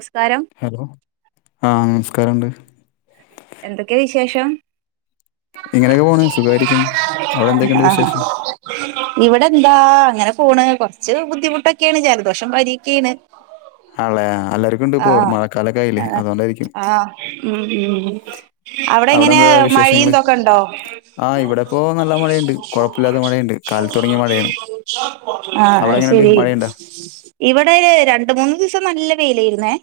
നമസ്കാരം ഹലോ ആ നമസ്കാരംണ്ട്. എന്തൊക്കെയ വിശേഷം ഇങ്ങനെയൊക്കെ പോണ് സുഖയിരിക്കണ് അവിടെ എന്തൊക്കെയുണ്ട് വിശേഷം ഇവിടെന്താ അങ്ങനെ പോണ് കുറച്ച് ബുദ്ധിമുട്ടൊക്കെണ് ജലദോഷം പനിക്കെയാണ്. ആളെ എല്ലാവർക്കും ഉണ്ട് ആ ഇപ്പോ മഴക്കാലൊക്കെ ആയില്ലേ ആ അതുകൊണ്ടായിരിക്കും ആ മ് മ് അവിടെ അവിടെങ്ങനെ? എന്താ വിശേഷങ്ങള് മഴന്തൊക്കെ ണ്ടോ? ആഹ് ഇവിടെ ഇപ്പോ നല്ല മഴയുണ്ട് കുഴപ്പമില്ലാത്ത മഴയുണ്ട് കാലത്ത് തുടങ്ങിയ മഴയാണ് ആ. അവിടെ എങ്ങനെയുണ്ട് ശരി മഴയുണ്ടോ ഇവിടെ രണ്ട് മൂന്ന് മൂന്നീസം നല്ല വെയിലായിരുന്നേ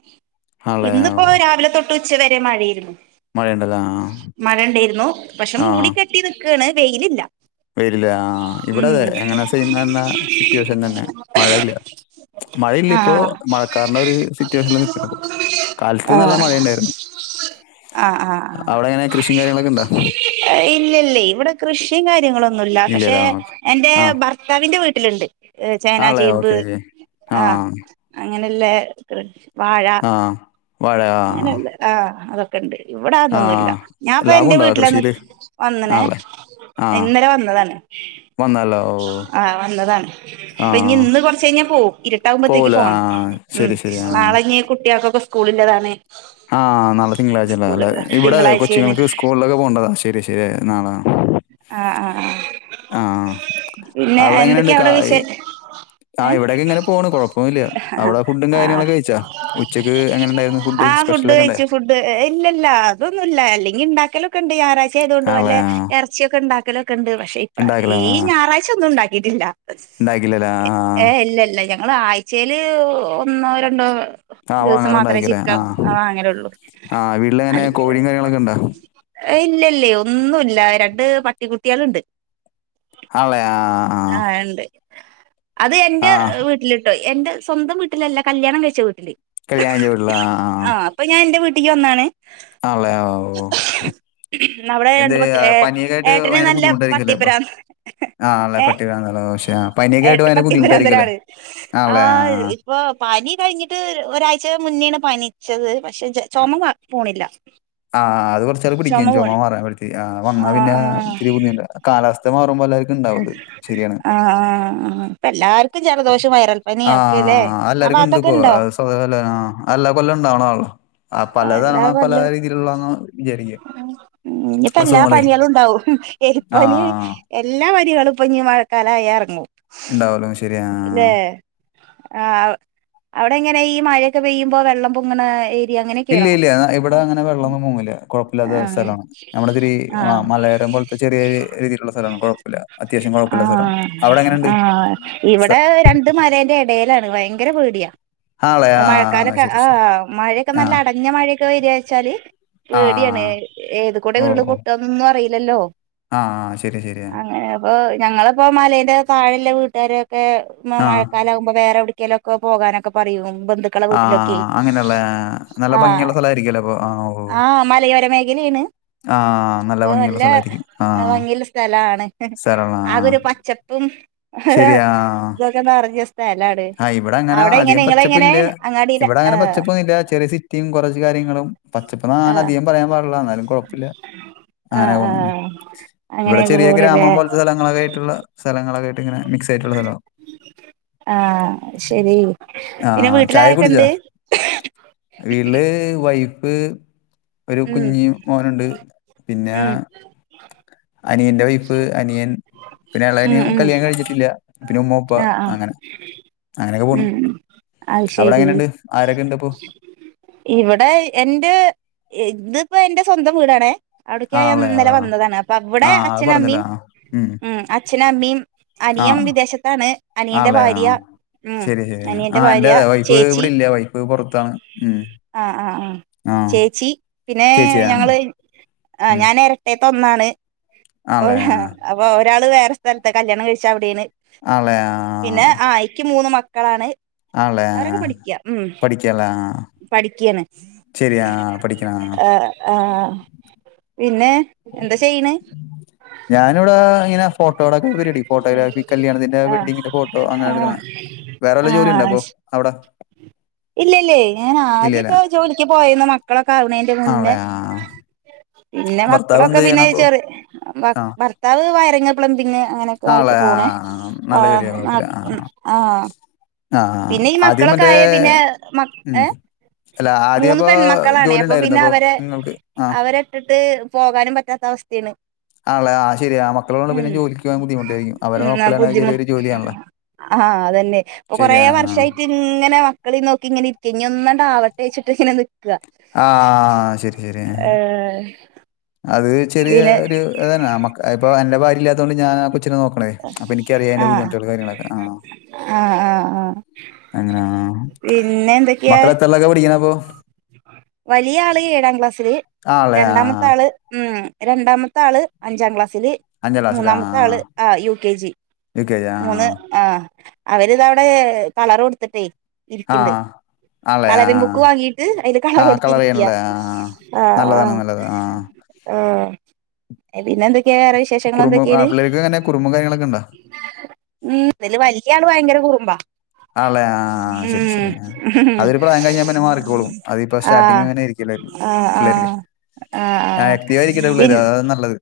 ആളെ ഇന്നിപ്പോ ഓ, രാവിലെ തൊട്ട് ഉച്ച വരെ മഴയിരുന്നു. മഴയുണ്ടല്ലോ ആഹ് മഴണ്ടായിരുന്നു പക്ഷെ മൂടി കെട്ടി നിക്കാണ് വെയിലില്ല. വരില്ല ആ ഉം ഇവടതെ എങ്ങനെ സേ സിറ്റുവേഷൻ തന്നെ മഴയില്ല. മഴയില്ല ഇപ്പോ മഴ കാർണ്ടോരു ആ. മഴയുണ്ടായിരുന്നു ആ ആ അവിടെ എങ്ങനെ ആ കൃഷിയും കാര്യങ്ങളൊക്കെ ഉണ്ടോ ഇല്ലല്ല ഇവിടെ കൃഷി കൃഷിം കാര്യങ്ങളൊന്നുല്ല പക്ഷെ ഇല്ലല്ലോ എന്റെ ആഹ് ഭർത്താവിന്റെ വീട്ടിലുണ്ട്. ചേന ആണല്ലേ ചേമ്പ് ഓക്കെ ഓക്കെ ആ അങ്ങനെലെ വാഴ ആ വാഴ ആ അങ്ങനെല്ല ആ അതൊക്കെ ഉണ്ട്. ആ ഇവിടതൊന്നുംല്ല ഞാൻപ്പന്റെ ലാഭമുണ്ടോ വീട്ടിലന്ന് കൃഷിയിൽ വന്നണെ. ആണല്ലേ ആ ഇന്നലെ വന്നതാണ്. വന്നല്ലോ ഓ ആ വന്നതാണ് ആ അപ്പൊഞ് ഇന്ന് കുറച്ചഴിഞ്ഞാ പോവും ഇരുട്ടാകുമ്പോത്തേക്ക് പോവൂല ആ പോണം. ശരി ശരി ആ നാളെഞ്ഞി കുട്ടികൾക്കൊക്കെ സ്കൂളില്ലതാണ്. ആ നാളെ തിങ്കളാഴ്ചല്ലേ സ്കൂള് അല്ലെ ഇവിടെ തിങ്കളാഴ്ചയാണ് കൊച്ചുങ്ങകൾക്ക് സ്കൂളിലൊക്കെ പോണ്ടതാ ശരി ശരി നാളെ ആ ആ ആ അവിടെ പിന്നെന്തൊക്കെ എങ്ങനെയുണ്ട് കാ വിടെ വിശേ ആ ഇവിടെയൊക്കെ ഇങ്ങനെ പോണ് കുഴപ്പമൊന്നുമില്ല ഹാ അവിടെ ഫുഡും ഹാ കാര്യങ്ങളൊക്കെ കഴിച്ചാ ഉച്ചക്ക് എങ്ങനെ ഉണ്ടായിരുന്നു ആ ഫുഡ് സ്പെഷ്യലൊക്കെ ഉണ്ടായി കഴിച്ചു ഫുഡ് ഇല്ല ഇല്ല അതൊന്നുല്ല അല്ലെങ്കിണ്ടാക്കലൊക്കെണ്ട് ഞായറാഴ്ച ആയതൊണ്ട് ആണല്ലേ വല്ലേ ആ ച്ചിഒക്കെ ഉണ്ടാക്കലൊക്കെണ്ട് പക്ഷെ ഇപ്ര ഉണ്ടാക്കില്ല ഈ ആ ഞായറാഴ്ച്ച ഒന്നും ഉണ്ടാക്കിട്ടില്ല. ഉണ്ടാക്കില്ലല്ലേ ആ ഏ ഇല്ല ഇല്ല ഞങ്ങള് ആഴ്ചെൽ ഒന്നോ രണ്ടോ ആ ദിവസം മാത്രെ വാങ്ങാറുണ്ടാക്കില്ലേ ചിക്കൻ ആ വാങ്ങലു ള്ളൂ ആ വീട്ടിലെങ്ങനെ അല് കോഴിയും കാര്യങ്ങളൊക്കെ ഉണ്ടോ? ഇല്ലല്ലേ ഒന്നുംല്ല രണ്ട് പട്ടികുട്ടികളുണ്ട് ആണല്ലേ ആ ആ ണ്ട് അത് എന്റെ ആ. ആ വീട്ടിലിട്ടോ. എന്റെ സ്വന്തം വീട്ടിലല്ല കല്യാണം കഴിച്ച വീട്ടില്. കല്യാണ വീട്ടില ആ ആ. ഒന്നാണ് ആണല്ലേ ഓ ഓ. നമ്മുടെ എന്ത് രണ്ട് ആ, പനിയൊക്കെ ആയിട്ട് ഏട്ടനെ ഭയങ്കര നല്ല ബുദ്ധിമുട്ടായിരിക്കുമല്ലേ ഇപ്പൊ? പത്തിപ്പരന്ന് ആണല്ലേ ഏ പട്ടി വേണമല്ലോ പക്ഷേ പനിയൊക്കെ ആയിട്ട് ഭയങ്കര ബുദ്ധിമുട്ടായിരിക്കുമല്ലേ? പട്ടിപ്രാന്തനാണ് ആ ഇപ്പൊ പനി കഴിഞ്ഞിട്ട് ഒരാഴ്ച ന്നേണ് പനിച്ചത് പക്ഷെ ചുമ പോണില്ല. ആഹ് അത് കുറച്ചാൽ പിടിക്കും ചുമ മാറാൻ അത് ആ വന്നാ പിന്നെത്തിരി ബുദ്ധിമുട്ടാ കാലാവസ്ഥ മാറുപോലെ ആ ഇപ്പ ല്ലാർക്കും. ജലദോഷം ആ വൈരൽപ്പനിയും ഒക്കെല്ലേ ആ എല്ലാവർക്കും ഉണ്ട് ഭാത്തൊക്കെ ഇപ്പോ ഇണ്ടോ? അത് സ്വതവല്ല ആ എല്ലാ കൊല്ലം ഉണ്ടാവണതാണല്ലോ. ആ എല്ലാ പലതവണ പല പല്ല രീതിയിലുള്ളതാന്ന് വിചാരിക്കുക ഇഞ്ഞിപ്പം എല്ലാ അസുഖങ്ങളെ. പന്യേളുണ്ടാവും. ആ എലിപ്പനി എല്ലാ പന്യേളും ഇപ്പഞ്ഞി മഴക്കാലായാർങ്ങും. ഉണ്ടാവലോ ശരിയാ ആ ആ ആ ആ അവിടെ എങ്ങനെ ഈ മഴയൊക്കെ പെയ്യുമ്പോ വെള്ളം പൊങ്ങണ ഏരിയ ഇല്ല അങ്ങനെയൊക്കെയാണോ ഇല്ല ഇവിടെ അങ്ങനെ വെള്ളമൊന്നും പോങ്ങില്ല ആ കുഴപ്പമില്ലാത്ത സ്ഥലമാണ് നമ്മുടെ ഇത്തിരി ആ മലയരം പോല ചെറിയ രീതിയിലുള്ള സ്ഥല കുഴപ്പല്ല ആ ആ ഇവിടെ രണ്ട മലേന്റെ ഇടയിലാണ് ഭയര ഭയങ്കര പേട്യ. ആളെ ആ മഴക്കാലൊക്കെ ശരി ആഹ ശരി മഴയൊക്കെ ആ നല്ല അടഞ്ഞ മഴയൊക്കെ വരാച്ചാല്... ആ പേടിയാണ് ഏത് കൂടെ ഉരുള് പൊട്ടാന്നൊന്നും അറിയില്ലല്ലോ. ആഹ ആ ശ...... അങ്ങനെ അപ്പൊ ഞങ്ങളിപ്പോ മലന്റെ താഴല്ല വീട്ടുകാര.... ക്കെ ആ മഴക്കാലാകുമ്പോ വേറെ എവ്ട്ക്കേലൊക്കെ പോകാനൊക്കെ പറയും. ബന്ധുക്കളെ ആ വീട്ടിലൊക്കെ അങ്ങനെയുള്ള നല്ല ആ ഭംഗിയുള്ള സ്ഥലമായിരിക്കുമല്ലോ അപ്പോൾ ആ ഓ ആ മലയോരമേഖല.... ആണ് ആ അ ഭംഗിയുള്ള നല്ല സ്ഥലമായിരിക്കും ആ ഭംഗി യുള്ള സ്ഥലം സ്ഥലാണ് സ്ഥലമുള്ള ആ അതൊരു പച്ചപ്പും ഇതൊക്കെ നെറഞ്ഞ സ്...... ആഹ് ഇവിടെ അങ്ങനെ അധികം എങ്ങനെ പച്ചപ്പില്ല അങ്ങാടിയില ഇവിടെ അങ്ങനെ ആഹ് പച്ചപ്പൊന്നുമില്ല ചെറിയ സിറ്റിയും കുറച്ച കാര്യ.... കാര്യങ്ങളും ആഹ് പച്ചപ്പ്ന്നധികം പറയാൻ പാടില്ല എന്നാലും കുഴപ്പല്ല്യ അങ്ങന ആഹ് പോണ്. ആഹ് ഇവിടെ അങ്ങനെയൊക്കെ ചെറിയ പോണില്ലേ ഗ്രാമം പോലത്തെ സ്ഥലങ്ങളൊക്ക ആയിട്ടുള്ള സ്ഥലങ്ങളൊക്കെ ആയിട്ട് ഇങ്ങനെ മിക്സ് ആയിട്ടുള്ള സ്ഥലം. ആഹ ശരി പിന്നെ വീട്ടില് ചായ കുടിച്ചാ? ആരൊക്കെണ്ട്. വീട്ടില് വൈഫ്‌ വൈഫ്‌ ഒരു ഉം കുഞ്ഞി മോനുണ്ട് പിന്നെ. ഉം അനിയന്റെ വൈഫ് അനിയൻ പിന്നെ ഉം അളന ഉം കല്യാണം കഴിഞ്ഞിട്ടില്ല പിന്നെ ഉമ്മപ്പ ആഹ് ആഹ് അങ്ങനെ. അങ്ങനെയൊക്കെ പോണ് ഉം ഉം അത് അവിടെ ശരി എങ്ങനെണ്ട് ആരൊക്കെ ഇണ്ട് ഇപ്പൊ. ഇവിടെ എന്റെ ഇതിപ്പോ എന്റെ സ്വന്തം വീടാണേ. അവിടക്കെ ആ ആളെയോ? ഞാനിന്നലെ വന്നതാണ് അപ്പൊ ആ ആ അവിടെ അത് പറഞ്ഞല്ലോ അച്ഛനമ്മീും ആ ഉം ഉ അച്ഛനു അമ്മീം. ആ അനിയം വിദേശത്താണ് അനിയന്റെ ആളെയോ? ഭാര്യ. ഉം ശരി ശരി ആ അനിയന്റെ ന്റെ ഭാര്യ വൈഫ് ചേച്ചി ഇവിടെല്ല്യ വൈഫ് പൊറത്താണ് ഉം.... ആ ആ് ആ ചേച്ചി പിന്നെ ചേച്ചിയാ? ഞങ്ങള് ആ ഉം ഞാന് എരട്ടെ..... ത്ത ഒന്നാണ് ആണല്ലേ ആ അപ്പൊ ഒരാള് വേറെ സ്ഥലത്ത് കല്യാണം കഴിച്ച അവിടേണ്. ആളെ ആ പിന്നെ ആയിക്ക് മൂന്ന് മക്കളാണ്. ആളെ ആ അവരൊക്കെ പഠിക്ക്യ ഉം.... പഠിക്കലാ ശരിയാ പഠിക്കണ ആഹ ആഹ പിന്നെ.... എന്താ ചെയ്യണ് ഞാനിവിടെ ഇങ്ങനെ..... ഫോട്ടോടൊക്കെ പരിവാടി ഫോട്ടോഗ്രാഫി കല്യാണത്തിന്റെ ആഹ് വെഡിങ്ങിന്റെ ഫോട്ടോ അങ്ങനെ ആഹ് എടുക്കണ വേറെല് ജോലി ഉണ്ട അപ്പൊ അവിടെ അങ്ങനെ.... ട്ട്...... ഇല്ലല്യേ ഞാൻ ആദ്യൊക്കെ ജോലിക്ക് പോയീന്ന് മക്കളൊക്ക ആവണെന്റെ മുന്നേ. ആളെ ആ പിന്നെ ഭർത്താവ് മക്കളൊക്കെ എന്ത് പിന്നെ ചെയ്യണ അപ്പൊ ചെറി ആ ഭർത്താവ് വയറിങ്ങ് പ്ലംബിങ്.... അങ്ങനൊക്കെ ആയിട്ട് ആളെ ആ പോണേ ആ നല്ല ജോലിയാ കുഴപ്പില്ല ആ ആഹ.... ആ പിന്നെ ഈ ആദ്യം മക്കളൊക്കെ മറ്റേ ആയ പിന്നെ മ ഉം ഏ.... അല്ല ആദ്യം മൂന്ന് അപ്പൊ പെൺമക്കളാണ് ജോലി അപ്പൊ ഉണ്ടായിരുന്നു പിന്നെ അവരെ നിങ്ങൾക്ക് ആ അവരിട്ടിട്ട് പോകാനും പറ്റാത്ത..... വസ്ഥാണ്. ആണല്ലെ ആഹ് ശരി ആ മക്കളണ്ട് പിന്നെ ജോലി..... ൻ ബുദ്ധിമുട്ടായിരിക്കും അവരെ ഉം നോക്കലന്ന ബുദ്ധിമു ചെറിയൊരു ജോലിയാണല്ലോ. ആഹ് അതന്നെ ഇപ്പൊ കൊറേ ശരിയാ വർഷമായിട്ട് ഇങ്ങനെ മക്കളി നോക്കി ഇങ്ങന ഇഞ്ഞി ഒന്നണ്ടാവട്ട വെച്ചിട്ട് ഇങ്ങനെ.... നിക്ക ആഹ് ശരി ശരി. ഏഹ് അത് ചെറിയ പിന്നെ ഒരു ഇതന്നെ ഇപ്പൊ എന്റെ ഭാര്യ ഇല്ലാത്തതൊണ്ട് ഞാനാ കൊച്ചിനെ നോക്കണതേ അപ്പൊ എനിക്കറിയാ.... ആഹ് ബുദ്ധിമുട്ടുകൾ കാര്യങ്ങളൊക്കെ ആ. ആഹ് ആഹ് ആഹ് അങ്ങനെ ആ പിന്നെ എന്തൊക്കെയാ മക്കളെത്രേലൊക്കെ പിടിക്കണ അപ്പൊ? വലിയ ആള് ഏഴാം ക്ലാസ്സിില് ആ ആളെ ആ രണ്ടാമത്തെ ആള്.... ഉം, രണ്ടാമത്തെ ആള് അഞ്ചാം ക്ലാസ്. സിൽ, അഞ്ചാം ക്ലാസ്സില് ആ മൂന്നാമത്തെ ആള് U K G U K G ആ ൽ മൂന്ന് ആഹ്, അവരിതാ അവിടെ കളർ കൊടുത്തിട്ടേ ആ ഇരിക്കിണ്ട്. ആളെ ആ കളറിൻ ബുക്ക് വാങ്ങീട്ട് അതില് കളർ ആ കൊടുത്തിരിക്ക ചെയ്യണല്ലേ ആ ആഹ നല്ലതാണ് നല്ലത് ആ ആഹ് ആ, പിന്നെ എന്ത ക്കെ വേറെ വിശേഷങ്ങൾ കുറുമ്പും ആ എന്തൊക്കെയാണ്? പിള്ളേർക്ക് അങ്ങനെ കുറുമ്പും കാര്യങ്ങളൊക്കെ ഉണ്ടോ? ഉം അതില് വലിയ ആള് ഭയങ്കര കുറുമ്പാ. ആല്ലെ, ആ ആ ഉം ശരി അതൊരു പ്രായം കഴിഞ്ഞാ മാറിക്കോളും, അതിപ്പോ സ്റ്റാർട്ടിങ് അങ്ങനെരിക്കും. ' [unintelligible] ' ആഹ-ആഹ-ആഹ-ആഹ ആയിരിക്കട്ടെ പിള്ളേര് അതാ നല്ലത്.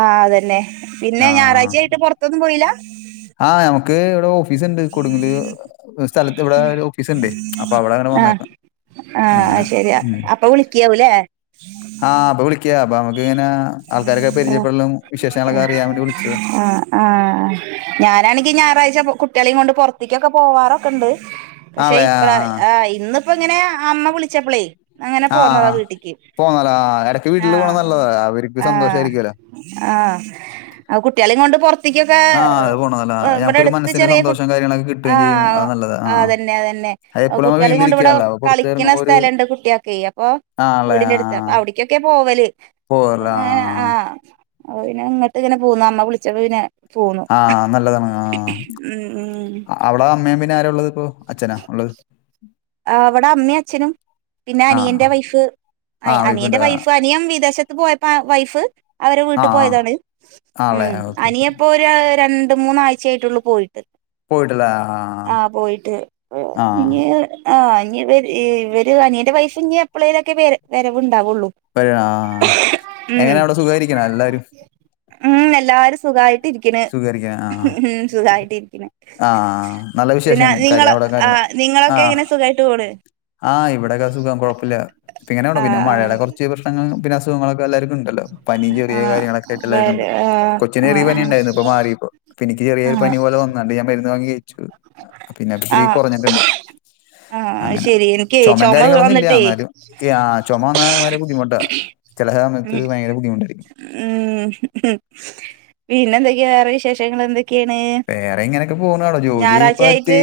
ആഹ, അതന്നെ പിന്നെ ഞായറാഴ്ച ആയിട്ട് പുറത്തൊന്നും പോയില്ല. ആഹ് നമ്മുക്ക് ഇവിടെ ഓ ഓഫീസ്ണ്ട് കൊടുങ്ങല് സ്ഥലത്ത് ഇവിടെ ഒരു ഓഫീസ് ഉണ്ട്. അപ്പൊ അവിടെ അങ്ങനെ വന്നേക്ക. ആഹ, ശെരിയാ അപ്പോ വിളിക്കിയാവൂലേ. ആഹ, അപ്പോ വിളിക്കാ. ഇങ്ങനെ ആൾക്കാരൊക്കെ പരിചയപ്പെടലും വിശേഷങ്ങളൊക്കെ അറിയാൻ വേണ്ടി വിളിച്ചത്. ഞാനാണെങ്കിൽ ഞായറഴ്ച്ച കുട്ടികളെ കൊണ്ട് പുറത്ത്ക്കൊക്കെ പോവാറൊക്കെ ഉണ്ട്. പക്ഷെ, ആളെ ഇപ്ര ആ ഇന്നിപ്പോ ഇങ്ങനെ അമ്മ വിളിച്ചപ്പളേ. അങ്ങനെ ആ പോന്നതാ വീട്ടിക്ക് പോന്നല്ല ഇടയ്ക്ക് വീട്ടിൽ ആഹ. പോണ നല്ലതാ അവർക്ക് സന്തോഷമായിരിക്കുമല്ലോ ആഹ-ആഹ-ആ കുട്ടികളെയും കൊണ്ട് പുറത്ത്, റത്ത് കൊക്കെ ആ അത് പോണതല്ല ഇവിടെ നമുക്കൊരു അടുത്ത് മനസ്സിന് ചെറിയ കു' [unintelligible] സന്തോഷം കാര്യങ്ങളൊക്കെ കിട്ടുകയും ചെയ്യും അത് 'ആഹ്- നല്ലത് ആ ആഹ്-അതെന്നെ അതെന്നെ, അത് എപ്പോഴും നമ്മൾ കുട്ടികളെ കൊണ്ട് ഇവിടെ വീട്ടിലിരിക്കാനുള്ള അപ്പൊ പുറത്ത് കളിക്കുന്ന ഇറങ്ങുമ്പോ ഒരു സ്ഥലംണ്ട് കുട്ടിയക്കെ അപ്പൊ. വീടിന്റെടുത്ത് അപ്പോ അവിടേക്കൊക്കെ പോവല്. പോവല് ആ... ഓ പിന്നെ ഇങ്ങട്ട് ഇങ്ങനെ പോന്നു അമ്മ വിളിച്ചപ്പോ പിന്നെ, പോന്നു ആഹ നല്ലതാണ് ആഹ ഉം ഉം അവടെ അമ്മേ പി പിന്നെ ആരള്ളത് ഇപ്പോ, അച്ഛനാ ഉള്ളത്. ഇവിടെ അമ്മയും അച്ഛനും പിന്നെ ആ ആ അനിയന്റെ വൈഫ് ആ വൈഫുണ്ട് അനിയന്റെ ആ വൈഫ് അനിയൻ വിദേ വിദേശത്ത് പോയപ്പോ വൈഫ് അവരെ ആ വീട്ടിൽ പോയതാണ്, ആ ആളെ ഉം ഓക്കെ ഓക്കെ അനിയൻ ഇപ്പോ രു രണ്ട് രണ്ട് മൂന്നാഴ്ചയായിട്ടുള്ളൂ പോയിട്ട്. പോയിട്ടില്ല ആ ആഹ് പോയിട്ട്, ആ ആ. ഇഞ്ഞ് ആ, ഇനി ഇവര്-ഇവര്- അനിയന്റെ വൈഫ് ഇനി എപ്പളേലും വര- വരവുണ്ട്. ണ്ടാവുള്ളു, ഒരു, ആ. എങ്ങനെ അവിടെ സുഖമായിരിക്കണം എല്ലാവരും മ്മ്-മ്മ്-എല്ലാരും സുഖായിട്ടിരിക്ക്ണ്, സുഖമായിരിക്കണം ആ സുഖായിട്ട്. ആ നല്ല പിന്നെ, വിശേഷം നിങ്ങള കാര്യം അവിടെ ആ നിങ്ങളൊക്കെ എങ്ങനെ സുഖായിട്ട് പോണ്. ആഹ്, ഇവിടൊക്കെ സുഖം കൊഴപ്പല്യ, ഇപ്പോ ഇങ്ങനെ പോണു, ആ പിന്നെ ആ മഴയുടെ കുറച്ച് പ്രശ്നങ്ങളും അസുഖങ്ങളൊക്കെ എല്ലാവർക്കും ഉണ്ടല്ലോ, പനിയും ചെറിയ ആ കാര്യങ്ങളൊക്കെയിട്ട് എല്ലാതും വര് ഉണ്ട്. ആ കൊച്ചിന് ആ ചെറിയ പനിയുണ്ടായിരുന്നു, ഇപ്പോ മാറിപ്പോ, എനിക്ക് ചെറിയ, പനി പോലെ വന്ന്ണ്ട്, ഞാൻ മരുന്ന് വാങ്ങി കഴിച്ചു, പിന്നെ ആ ആ ഇത്തിരി കുറഞ്ഞിട്ടുണ്ട്. ആ അങ്ങനെ, ശരി എനിക്ക് ചുമയും ചുമ കാര്യങ്ങളൊന്നും ഇല്ല. വന്നിട്ടേ എന്നാലും ആഹ് ചുമ വന്നാ വളരെ ബുദ്ധിമുട്ടാ ചെല സമയ ഉം, പിന്നെ എന്തൊക്കെയാ വേറെ വിശേഷങ്ങൾ എന്തൊ? വേറെ ഇങ്ങനെയൊക്കെ പോണുള്ളു, ഞായറാഴ്ച ആയിട്ട് ജോലിപ്പോത്തിരി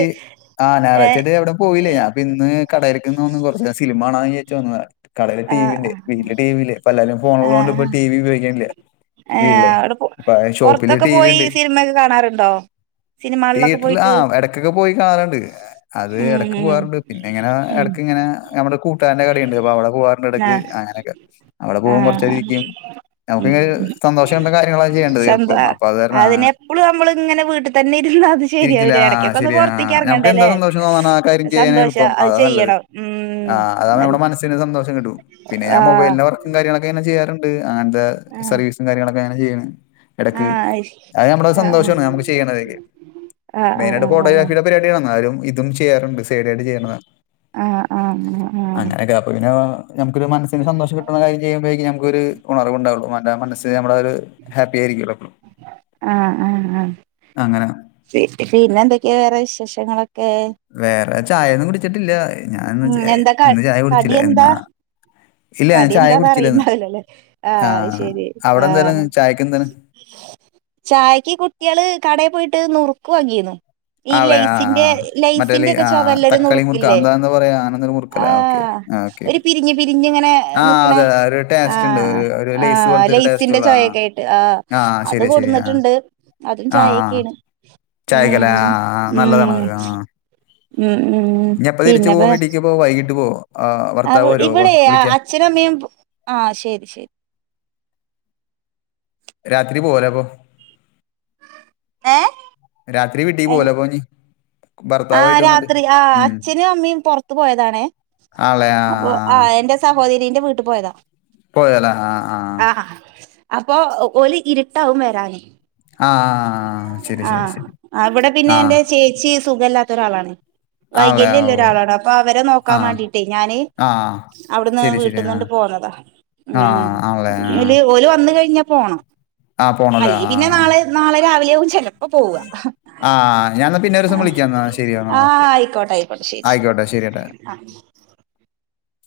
ആഹ്, ഏ ഞായറാഴ്ച്ചയായിട്ട് എവിടെ പോയില്ല, ഞാൻ ഇപ്പൊ ഇന്ന് കടയിടക്ക്ന്ന് വന്ന് കുറച്ച് നേരം സിൽമാണാന്ന്‌ വിചാരിച്ച് വന്നതാ. കടയില് ആ ടി വി ഉണ്ട്. വീട്ടില് ടി വി ഇല്ല, ഇപ്പോ എല്ലരും ആ ഫോണുള്ളത് കൊണ്ട് ഇപ്പോ ടി വി ഉപയോഗിക്കണില്ല. ഏ.. വീട്ടിലേ. അവിടെ ഇപ്പൊ ഷോപ്പില് പൊറത്തൊക്കെ പോയി സിനിമയൊക്കെ കാണാറുണ്ടോ? സിനിമകളിലൊക്കെ തീയേറ്ററില് പോയിട്ട് ആഹ് ഇടക്കൊക്കെ പോയി കാണാറുണ്ട്. അത് ഉം ഇടക്ക് ഉം പോകാറുണ്ട് പിന്നെ ഇങ്ങനെ ഉം ഇടക്ക് ഇങ്ങനെ നമ്മുടെ കൂട്ടുകാരന്റെ കടയുണ്ട്, അപ്പൊ അവിടെ പോവാറുണ്ട് ഇടക്ക്, ആഹ് അങ്ങനെയൊക്കെ അവിടെ പോകും കുറച്ച് നേരം ആഹ് ഇരിക്കും. നമുക്ക് ഉം ഇങ്ങനെ സന്തോഷാവണ്ട കാര്യങ്ങളൊക്കെ ചെയ്യേണ്ടേ' സ്വന്ത [unintelligible] 'അപ്പൊ അത് കാരണാണ് അങ്ങനെ അതിനെപ്പളും നമ്മള് ഇങ്ങനെ വീട്ടിൽ തന്നെ ഇരുന്നാ അത് ഇരിക്കില്ല. ശരിയാവില്ല, ആഹ് ഇടക്കൊക്കെ ഒന്ന് ശരിയാ. പുറത്തേക്ക് നമുക്ക് എന്താ ഇറങ്ങണ്ടല്ലേ സന്തോഷം തോന്നുന്നത് ആ കാര്യം ചെയ്യാനാ സന്തോഷ എളുപ്പം. അത് അതാ നല്ലത്. ചെയ്യണം. ഉം ആഹ് അതാവുമ്പോ നമ്മുടെ മനസ്സിന് സന്തോം കിട്ടും പിന്നെ ആ ആഹ് മൊബൈല് വർക്കും കാര്യങ്ങളൊക്കെങ്ങെ ചെയാുണ്ട് അങ്ങനത്തെ ആഹ് സർവീസും കാര്യങ്ങളക്കെ- ചെയ്യടക്ക് ആഹ് അ നമ്മുടെ സന്തോഷം നുക്ക് ചെയ്യ ആഹ് ആഹ് മെയിനായിട്ട് ആഹ് ഫോട്ടോഗ്രാഫിയുടെ പരിപാടി ആണ് ന്നാലും. ഇതും ചെയ്യാറുണ്ട് സൈഡായിട്ട് ചെയ്യണ ആഹ് ആഹ് ആഹ് അങ്ങനെയൊക്കെ അപ്പ ഇനെ- നമുക്ക് ഒരു മനസിന് സന്തോഷം കിട്ട്ണ കാര്യം ചെയ്യുമ്പോഴേക്ക് നമുക്ക് ഉണർവ് ണ്ടാവു ആഹ് ആഹ് ആഹ് അങ്ങനെ പിന്നെ എന്തൊക്കെയാ വേറെ വിശേഷങ്ങളൊക്കെ? വേറെ ചായയൊന്നും കുടിച്ചിട്ടില്ല ഞാൻ ഇന്ന് ഉം എന്താ ഇന്ന് ചായ കടി കുടിച്ചില്ല എന്താ എന്നാ- ഇല്ല ഞൻ കടി ചായ എന്താന്ന് കുടിച്ചില്ലന്ന് അറിയണ്ടാവില്ലല്ലേ ആഹ് ശരി അവിടെ എന്താണ് ചായക്ക് എന്താണ്? [unintelligible] ചായയ്ക്ക് കുട്ടികള് കടയിൽ പോയിട്ട് നുറുക്കുവാങ്കീന്ന്- ഈ ആളെ ആ ലൈസിന്റെ മറ്റേ ലൈ ലൈസിന്റെ ഒക്കെ ആ പൊവ എല്ലരും ന തക്കാളി മുറുക്ക് നുറുക്കില്ലേ. എന്താ എന്താ പറയാ അങ്ങനെന്തോ മുറുക്കല്ലേ? ഓക്കെ ആഹ് ഓക്കെ. ആ ഓക്കെ ഒരു ഓക്കെ. പിരിഞ്ഞ് പിരിഞ്ഞ് ങ്ങനെ ആ നിക്കണേ അതെ ഒരു ടേസ്റ്റ് ഉണ്ട്. ആഹ്. ഒരു ആ ലെയ്സ് പോലത്തെ ഒരു ടേസ്റ്റ് ലൈസിന്റെ ഉള്ള ചോയൊക്കെ ആയിട്ട് ആ അത് ശരി ശരി ആ ശരിയാ ശരിയാ. കൊടുന്നിട്ടുണ്ട് അതും ആ ചായയൊക്കെ- ചായക്കല്ലേ? ആ ഉം ആ നല്ലതാണ് ഉം അത്. ആ ഉം ഇനി എപ്പോ തിരിച്ചു പിന്നെപ്പ പോകും വീട്ടിലേക്ക് ഇപ്പോ വൈകിട്ട് പോവോ? ആ ഭർത്താവ് വരുവോ അപ്പൊ ഇവിടെ വിളിക്കാൻ? അച്ഛനമ്മയും- ആ ശരി ശരി. രാത്രി പോവല അപ്പൊ. ഏഹ് രാത്രി വിട്ടി പോവൂലെ പോഞ്ഞീ- ആ രാത്രി ആ അച്ഛനും അമ്മും പുറത്തു പോയതാണേ. ആളെ ആ അപ്പൊ ആ എന്റെ സഹോദരിന്റെ വീട്ടിൽ പോയതാ- പോയല്ലേ ആ ആ ആഹ് അപ്പൊ ഓലി ഇരുട്ടാവും വരാനെ. ആ ആ, ശരി ശരി ശരി ആഹ് വിടെ പിന്നെ ആ എൻ്റെ ചേച്ചി സുഖ ല്ലാത്ത ഒരാളാണ്. ആളെ വൈകല്യംല്ല ഓ ഒരാളാണ് അപ്പൊ അവരെ ആ നോക്കാൻ വേണ്ടിട്ടേ ഞാന് ആ അവിടുന്ന് ശരി ശരി ആ വീട്ടിൽന്ന്ണ്ട്. പോന്നതാ ആ ആണല്ലേ ന്നീട് ഓൽ വന്ന് കഴി - ആഹ് പോണല്ലേ ആ. നാളെ നാളെ രാവിലെയും ചെലപ്പോ പോവാ. ആ ആ ഞാനെന്നാ പിന്നെ ഒരു ആ ദിവസം വിളിക്കാം എന്നാ ശരി എന്നാ ആ ഓക്കെ ആയിക്കോട്ടെ ആയിക്കോട്ടെ ശരി ആയിക്കോട്ടെ ഏട്ടാ ശരി ആഹ് [unintelligible]